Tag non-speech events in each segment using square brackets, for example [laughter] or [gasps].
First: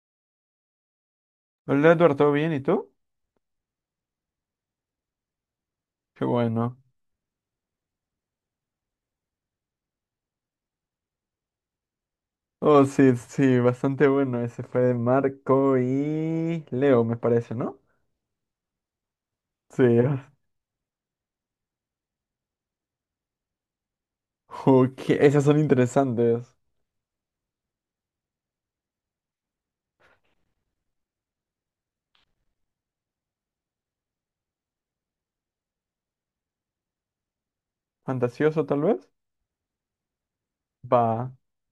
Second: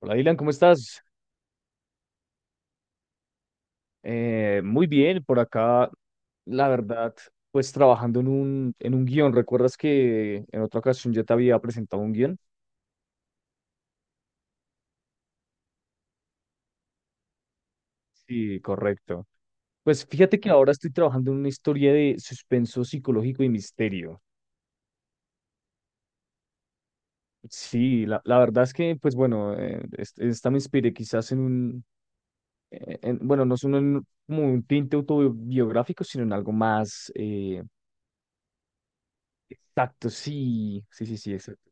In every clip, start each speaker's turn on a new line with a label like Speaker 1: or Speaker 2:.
Speaker 1: Hola, Dylan, ¿cómo estás?
Speaker 2: Hola Eduardo, ¿bien? ¿Y tú?
Speaker 1: Muy bien, por acá,
Speaker 2: Qué
Speaker 1: la
Speaker 2: bueno.
Speaker 1: verdad, pues trabajando en un guión. ¿Recuerdas que en otra ocasión yo te había presentado un guión?
Speaker 2: Oh, sí, sí, bastante bueno. Ese fue de Marco y Leo, me parece, ¿no?
Speaker 1: Sí, correcto.
Speaker 2: Sí.
Speaker 1: Pues fíjate que ahora estoy trabajando en una historia de suspenso psicológico y misterio.
Speaker 2: Ok, esas son interesantes.
Speaker 1: Sí, la verdad es que, pues bueno, esta me inspiré quizás en bueno, no es un, en- como un tinte autobiográfico, sino en algo más
Speaker 2: ¿Fantasioso, tal vez?
Speaker 1: exacto, sí, sí, sí,
Speaker 2: Va.
Speaker 1: sí, exacto.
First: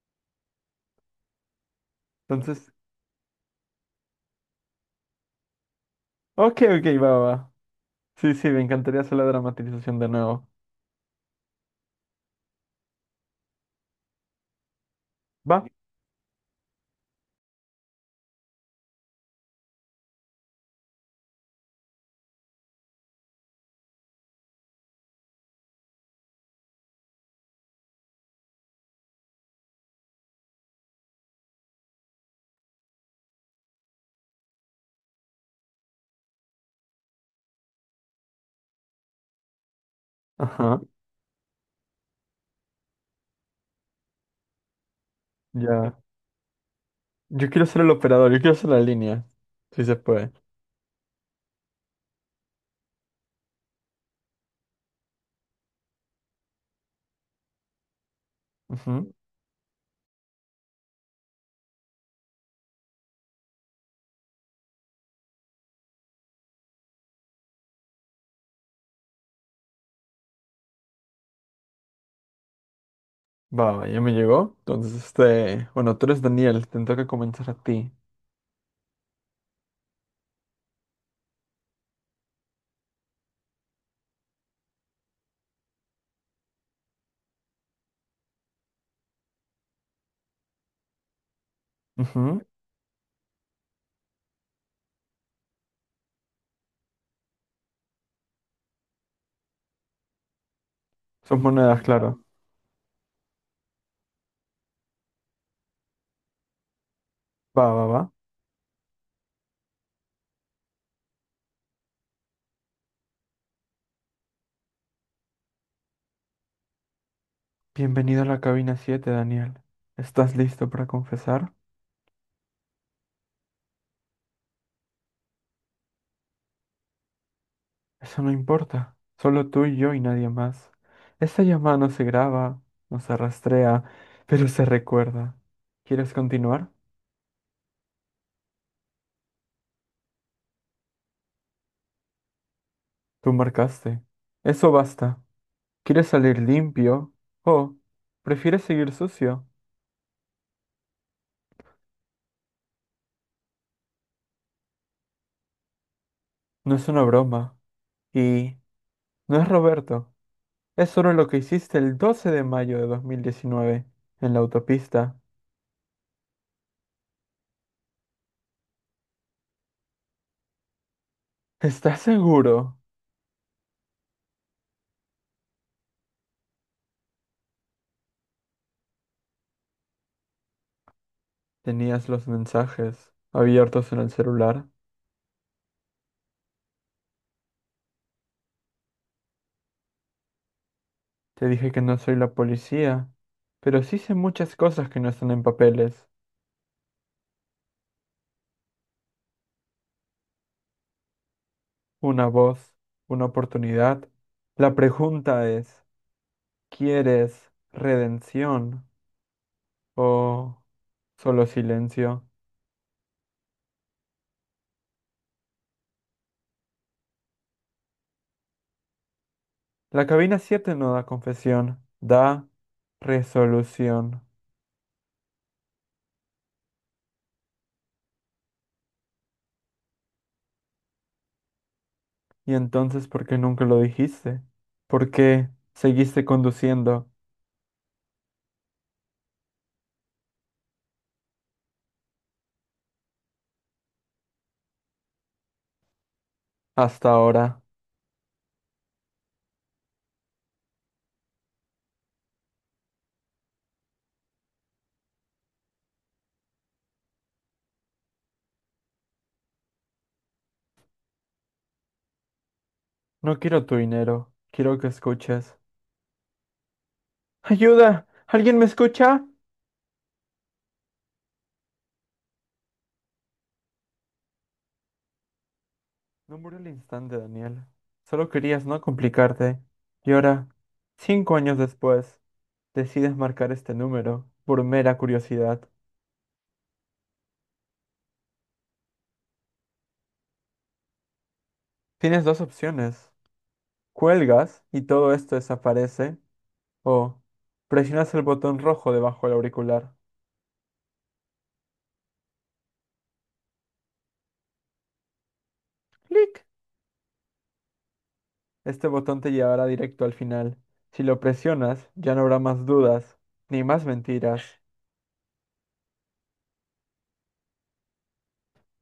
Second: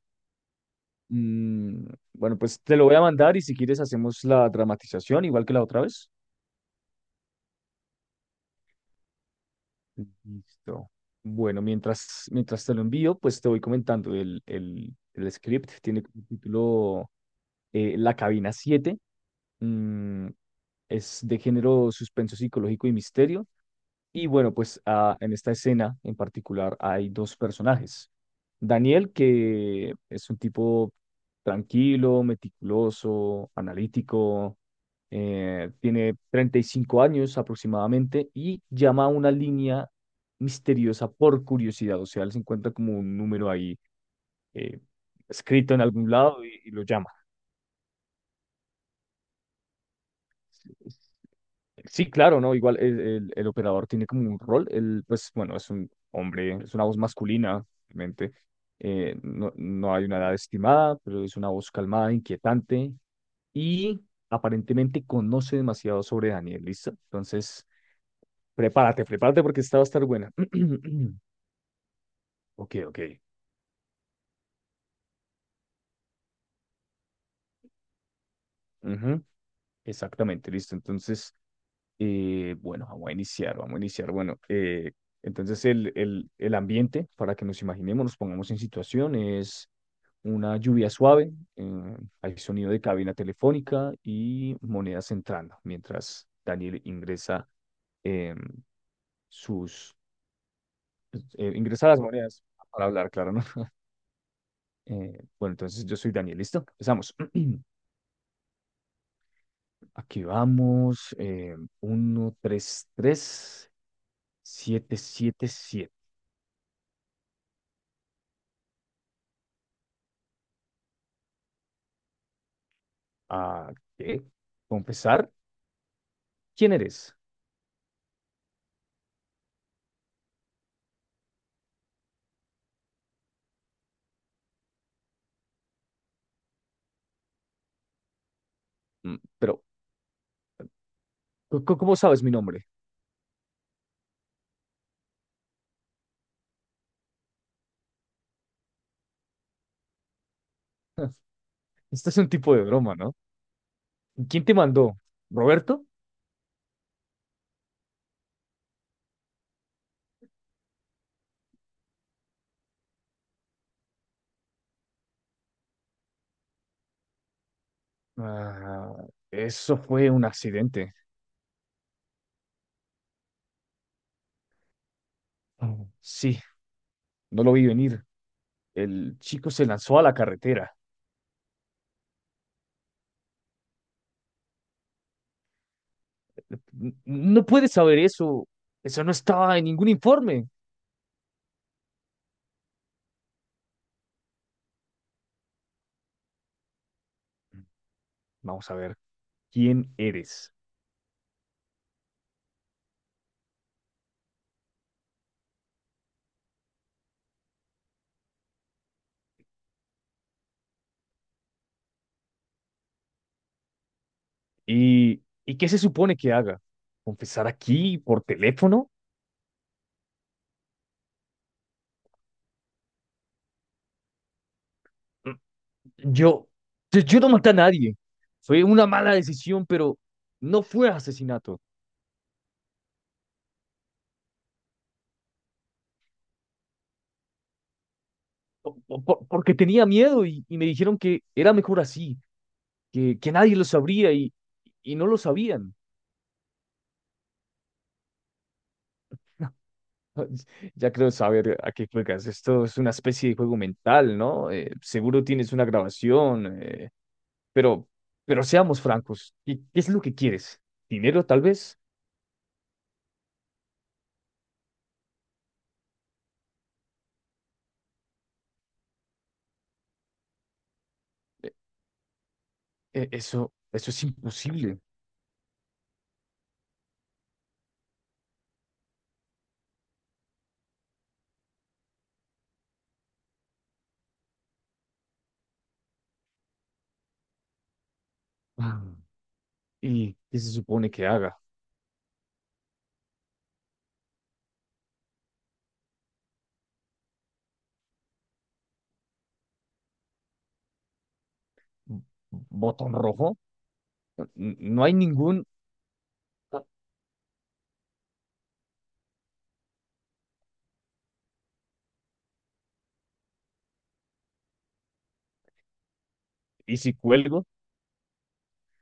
Speaker 1: Mm, bueno, pues
Speaker 2: Entonces,
Speaker 1: te lo voy a mandar y si quieres hacemos la dramatización igual que la otra vez.
Speaker 2: ok, ok, va, va. Sí, sí, me encantaría hacer la dramatización de nuevo.
Speaker 1: Listo. Bueno, mientras te lo envío, pues te voy comentando. El
Speaker 2: Va.
Speaker 1: script tiene como título La Cabina siete. Mm, es de género suspenso psicológico y misterio. Y bueno, pues en esta escena en particular hay dos personajes. Daniel, que es un tipo tranquilo, meticuloso, analítico, tiene 35 años aproximadamente y llama a una línea
Speaker 2: Ajá,
Speaker 1: misteriosa por curiosidad. O sea, él se encuentra como un número ahí eh, escrito en
Speaker 2: ya.
Speaker 1: algún lado y lo llama.
Speaker 2: Yo quiero ser el operador, yo quiero ser la línea. Sí se puede.
Speaker 1: Sí, claro, ¿no? Igual el operador tiene como un rol, él, pues bueno, es un hombre, es una voz masculina, obviamente.
Speaker 2: Ujú.
Speaker 1: No hay una edad estimada, pero es una voz calmada, inquietante y aparentemente conoce demasiado sobre Daniel, ¿listo? Entonces, prepárate, prepárate porque esta va a estar buena. [clears throat] Ok, ok.
Speaker 2: Va, va, ya me llegó. Entonces, este, bueno, tú eres Daniel, te toca comenzar a ti.
Speaker 1: Ujú, exactamente, listo. Entonces, bueno, vamos a iniciar, vamos a iniciar. Bueno, entonces el ambiente, para que nos imaginemos, nos pongamos en situaciones, una lluvia suave, hay
Speaker 2: Ujú.
Speaker 1: sonido de cabina telefónica y monedas entrando, mientras Daniel ingresa eh, sus
Speaker 2: Son monedas,
Speaker 1: ingresa las
Speaker 2: claro.
Speaker 1: monedas para hablar, claro, ¿no? [laughs] Bueno, entonces yo soy Daniel, ¿listo? Empezamos. [clears throat]
Speaker 2: Va, va, va.
Speaker 1: Aquí vamos. 1, 3 3, 7 7 7.
Speaker 2: Bienvenido a la cabina 7, Daniel. ¿Estás listo para confesar?
Speaker 1: ¿A qué? ¿Confesar? ¿Quién eres?
Speaker 2: Eso no importa. Solo tú y yo y nadie más. Esta llamada no se graba, no se rastrea, pero se recuerda. ¿Quieres continuar?
Speaker 1: Pero, ¿cómo sabes mi nombre?
Speaker 2: Tú marcaste. Eso basta. ¿Quieres salir limpio? ¿O prefieres seguir sucio?
Speaker 1: Este es un tipo de broma, ¿no? ¿Quién te mandó? ¿Roberto?
Speaker 2: No es una broma. Y no es Roberto. Es solo lo que hiciste el 12 de mayo de 2019 en la autopista.
Speaker 1: Ah, eso fue un accidente.
Speaker 2: ¿Estás seguro?
Speaker 1: Mm. Sí, no lo vi venir. El chico se lanzó a la carretera.
Speaker 2: Tenías los mensajes abiertos en el celular.
Speaker 1: No puedes saber eso. Eso no estaba en ningún informe.
Speaker 2: Te dije que no soy la policía, pero sí sé muchas cosas que no están en papeles.
Speaker 1: Vamos a ver, ¿quién eres?
Speaker 2: Una voz, una oportunidad. La pregunta es, ¿quieres redención o solo silencio?
Speaker 1: Y qué se supone que haga? ¿Confesar aquí por teléfono?
Speaker 2: La cabina 7 no da confesión, da resolución.
Speaker 1: Mm, Yo, yo no maté a nadie. Fue una mala decisión, pero no fue asesinato.
Speaker 2: ¿Y entonces por qué nunca lo dijiste? ¿Por qué seguiste conduciendo
Speaker 1: Porque tenía miedo y me dijeron que era mejor así, que nadie lo sabría y no lo sabían.
Speaker 2: hasta ahora?
Speaker 1: [laughs] Ya creo saber a qué juegas. Esto es una especie de juego mental, ¿no? Seguro tienes una grabación, pero, pero seamos francos. ¿Qué es lo que quieres? ¿Dinero, tal vez?
Speaker 2: No quiero tu dinero, quiero que escuches. ¡Ayuda! ¿Alguien me escucha?
Speaker 1: Eh, eso es imposible. [gasps]
Speaker 2: No murió al instante, Daniel. Solo querías no complicarte. Y ahora, 5 años después, decides marcar este número por mera curiosidad.
Speaker 1: Ah, ¿y qué se supone que haga?
Speaker 2: Tienes dos opciones. Cuelgas y todo esto desaparece. O presionas el botón rojo debajo del auricular.
Speaker 1: ¿Botón rojo? No hay ningún...
Speaker 2: ¡Clic! Este botón te llevará directo al final. Si lo presionas, ya no habrá más dudas, ni más mentiras.
Speaker 1: ¿Y si cuelgo?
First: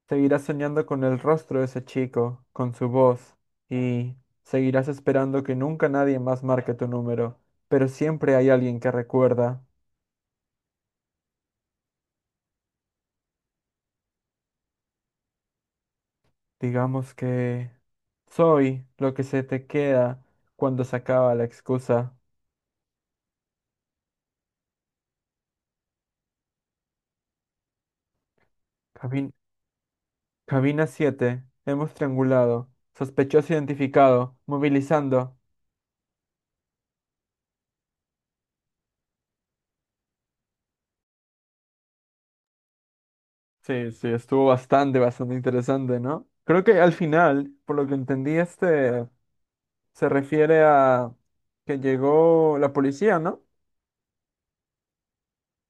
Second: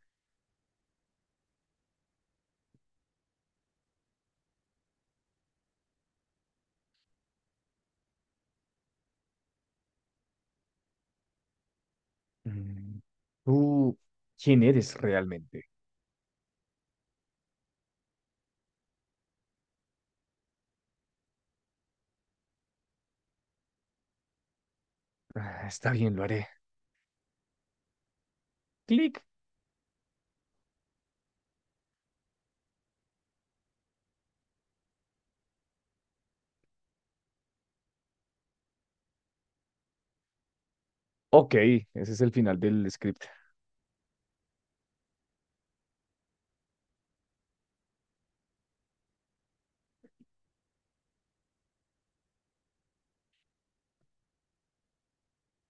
Speaker 2: Seguirás soñando con el rostro de ese chico, con su voz, y seguirás esperando que nunca nadie más marque tu número, pero siempre hay alguien que recuerda,
Speaker 1: Mm, ¿tú quién eres realmente?
Speaker 2: digamos que soy lo que se te queda cuando se acaba la excusa.
Speaker 1: Ah, está bien, lo haré. Clic.
Speaker 2: Cabin- Cabina 7. Hemos triangulado, sospechoso identificado, movilizando.
Speaker 1: Ok, ese es el final del script.
Speaker 2: Sí, sí, estuvo bastante, bastante interesante, ¿no? Creo que al final, por lo que entendí, este... Se refiere a que llegó la policía, ¿no?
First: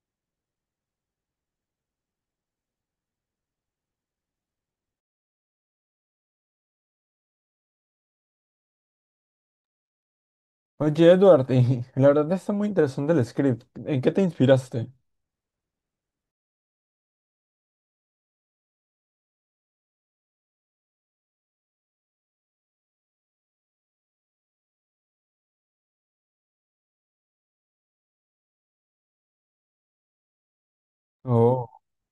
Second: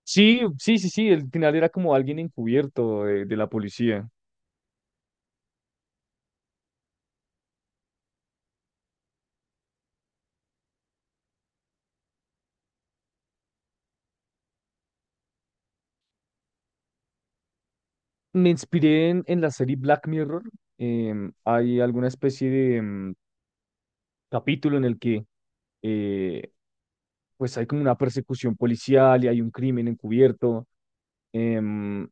Speaker 1: Sí, sí, sí, sí, el final era como alguien encubierto de la policía.
Speaker 2: Oye, Edward, y [laughs] la verdad está muy interesante el script. ¿En qué te inspiraste?
Speaker 1: Me inspiré en la serie Black Mirror. Hay alguna especie de capítulo en el que eh, pues hay como una persecución policial y hay un crimen encubierto.
Speaker 2: Oh,
Speaker 1: em,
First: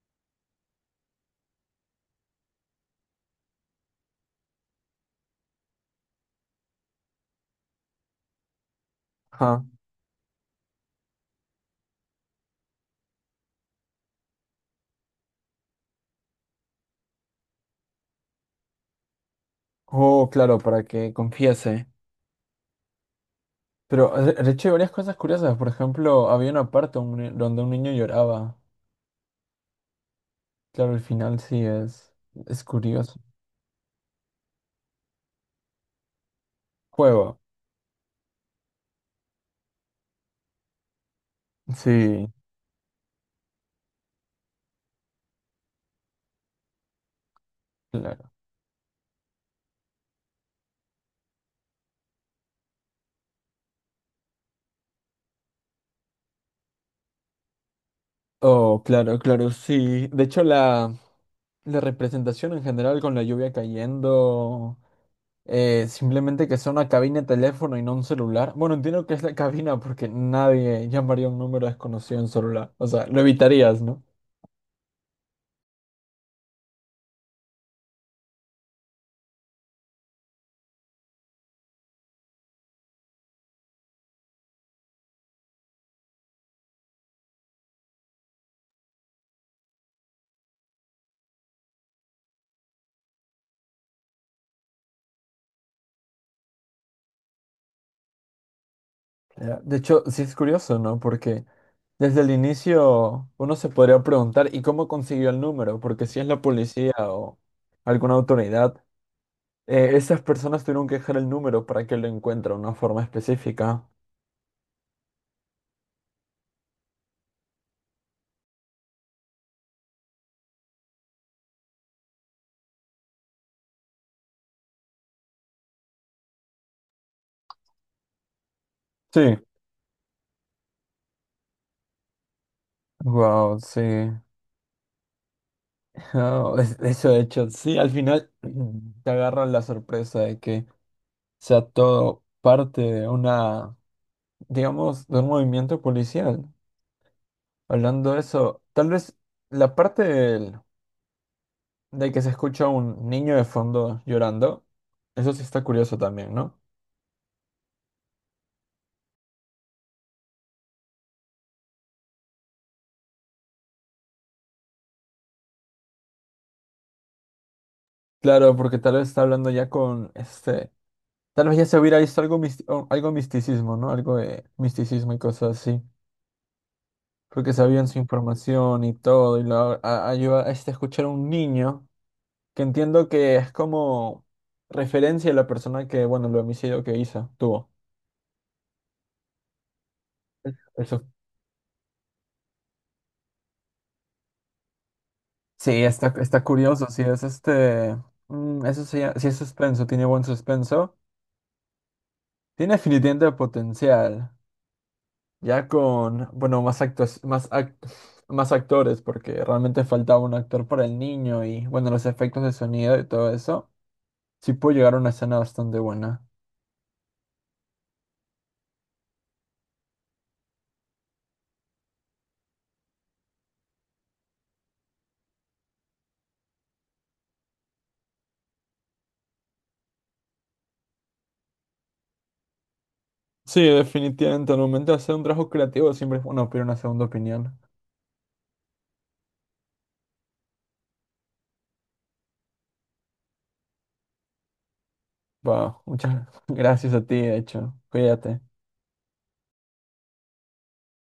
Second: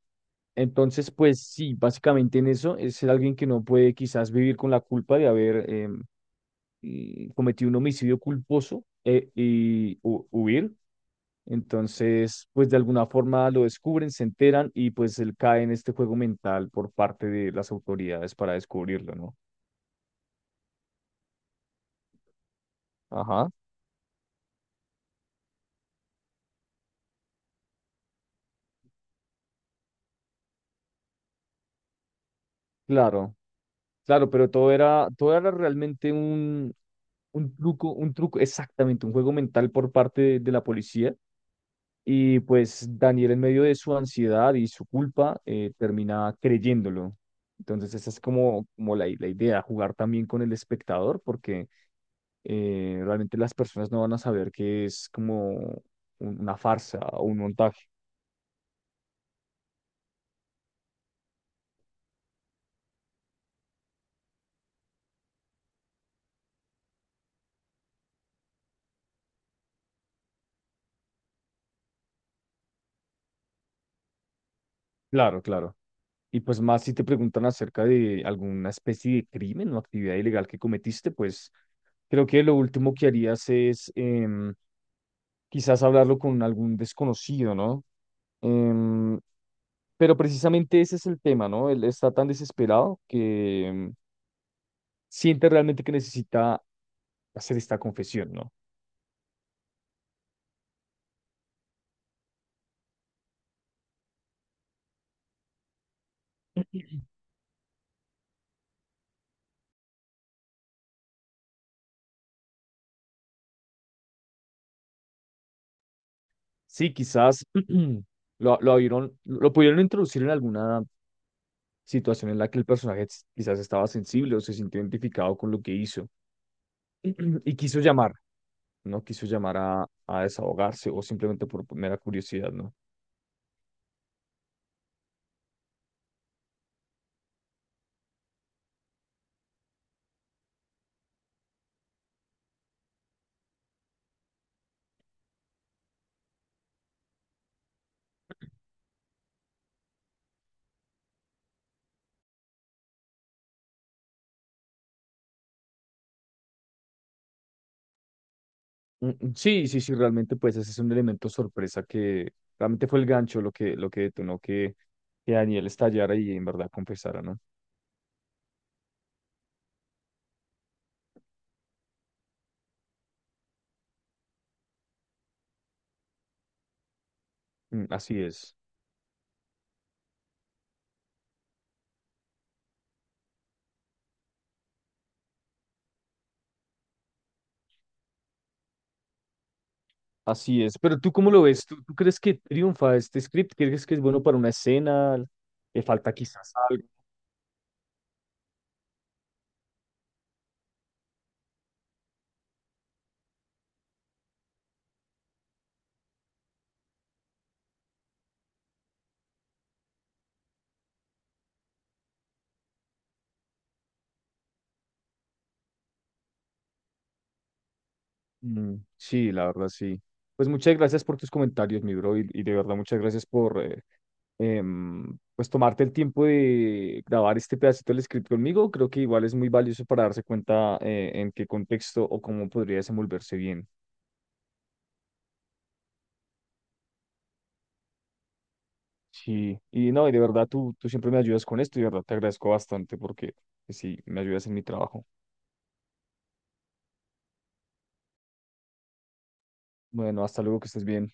Speaker 1: entonces, pues sí, básicamente en eso es ser alguien que no puede quizás vivir con la culpa de haber cometido un homicidio culposo eh,
Speaker 2: ajá.
Speaker 1: y hu- huir. Entonces, pues de alguna forma lo descubren, se enteran y pues él cae en este juego mental por parte de las autoridades para descubrirlo, ¿no?
Speaker 2: Oh, claro, para que confiese.
Speaker 1: Ajá,
Speaker 2: Pero, de hecho, hay varias cosas curiosas. Por ejemplo, había una parte un ni- donde un niño lloraba. Claro, el final sí es curioso.
Speaker 1: claro, claro, pero todo era realmente
Speaker 2: Juego.
Speaker 1: un truco, exactamente, un juego mental por parte de la policía.
Speaker 2: Sí,
Speaker 1: Y pues Daniel en medio de su ansiedad y su culpa termina creyéndolo. Entonces, esa es
Speaker 2: claro.
Speaker 1: como, como la idea, jugar también con el espectador, porque realmente las personas no van a saber que es como una farsa o un montaje.
Speaker 2: Oh, claro, claro, sí. De hecho, la representación en general con la lluvia cayendo. Simplemente que sea una cabina de teléfono y no un celular. Bueno, entiendo que es la cabina porque nadie llamaría a un número desconocido en celular. O sea, lo evitarías, ¿no?
Speaker 1: Claro, claro. Y pues más si te preguntan acerca de alguna especie de crimen o actividad ilegal que cometiste, pues creo que lo último que harías es quizás hablarlo con algún desconocido, ¿no? Em, pero precisamente ese es el tema, ¿no? Él está tan desesperado que siente realmente que necesita hacer esta confesión, ¿no?
Speaker 2: De hecho, sí es curioso, ¿no? Porque desde el inicio uno se podría preguntar, ¿y cómo consiguió el número? Porque si es la policía o alguna autoridad, esas personas tuvieron que dejar el número para que lo encuentre de una forma específica.
Speaker 1: Sí, quizás [clears throat] lo pudieron introducir en alguna situación en la que el personaje quizás estaba sensible o se sintió identificado con lo que hizo [clears throat] y quiso llamar, ¿no? Quiso
Speaker 2: Sí.
Speaker 1: llamar a desahogarse o simplemente por mera curiosidad, ¿no?
Speaker 2: Wow, sí. [laughs] Oh, eso de hecho, sí, al final [clears throat] te agarran la sorpresa de que sea todo parte de una, digamos, de un movimiento policial. Hablando de eso, tal vez la de que se escucha un niño de fondo llorando, eso sí está curioso también, ¿no?
Speaker 1: Sí, sí, sí, realmente pues ese es un elemento sorpresa que realmente fue el gancho lo que detonó que Daniel estallara y en verdad confesara, ¿no?
Speaker 2: Claro, porque tal vez está hablando ya con este, tal vez ya se hubiera visto algo, o algo misticismo, ¿no? Algo de misticismo y cosas así. Porque
Speaker 1: Mm,
Speaker 2: sabían su
Speaker 1: así es.
Speaker 2: información y todo, y lo ayuda a este, escuchar a un niño. Que entiendo que es como referencia a la persona que, bueno, el homicidio que hizo, tuvo.
Speaker 1: Así es, pero
Speaker 2: Eso.
Speaker 1: ¿tú cómo lo ves? ¿Tú crees que triunfa este script? ¿Crees que es bueno para una escena?
Speaker 2: Sí,
Speaker 1: ¿Le
Speaker 2: está,
Speaker 1: falta
Speaker 2: está
Speaker 1: quizás algo?
Speaker 2: curioso, sí, es este, mm, eso sí, sí es suspenso, tiene buen suspenso, tiene definitivamente potencial, ya con, bueno, más actos, más actores, porque realmente faltaba un actor para el niño y, bueno, los efectos de sonido y todo eso, sí puede llegar a una escena bastante buena.
Speaker 1: Mm, sí, la verdad, sí. Pues muchas gracias por tus comentarios, mi bro, y de verdad muchas gracias por pues tomarte el tiempo de grabar este pedacito del script conmigo. Creo que igual es muy valioso para darse cuenta, en qué contexto o cómo podría desenvolverse
Speaker 2: Sí,
Speaker 1: bien.
Speaker 2: definitivamente, al momento de hacer un trabajo creativo siempre es bueno pedir una segunda opinión.
Speaker 1: Sí, y no, y de verdad tú siempre me ayudas con esto y de verdad te agradezco bastante porque pues, sí, me ayudas en mi trabajo.
Speaker 2: Wow, muchas [laughs] gracias a ti, de hecho. Cuídate.
Speaker 1: Bueno, hasta luego, que estés bien.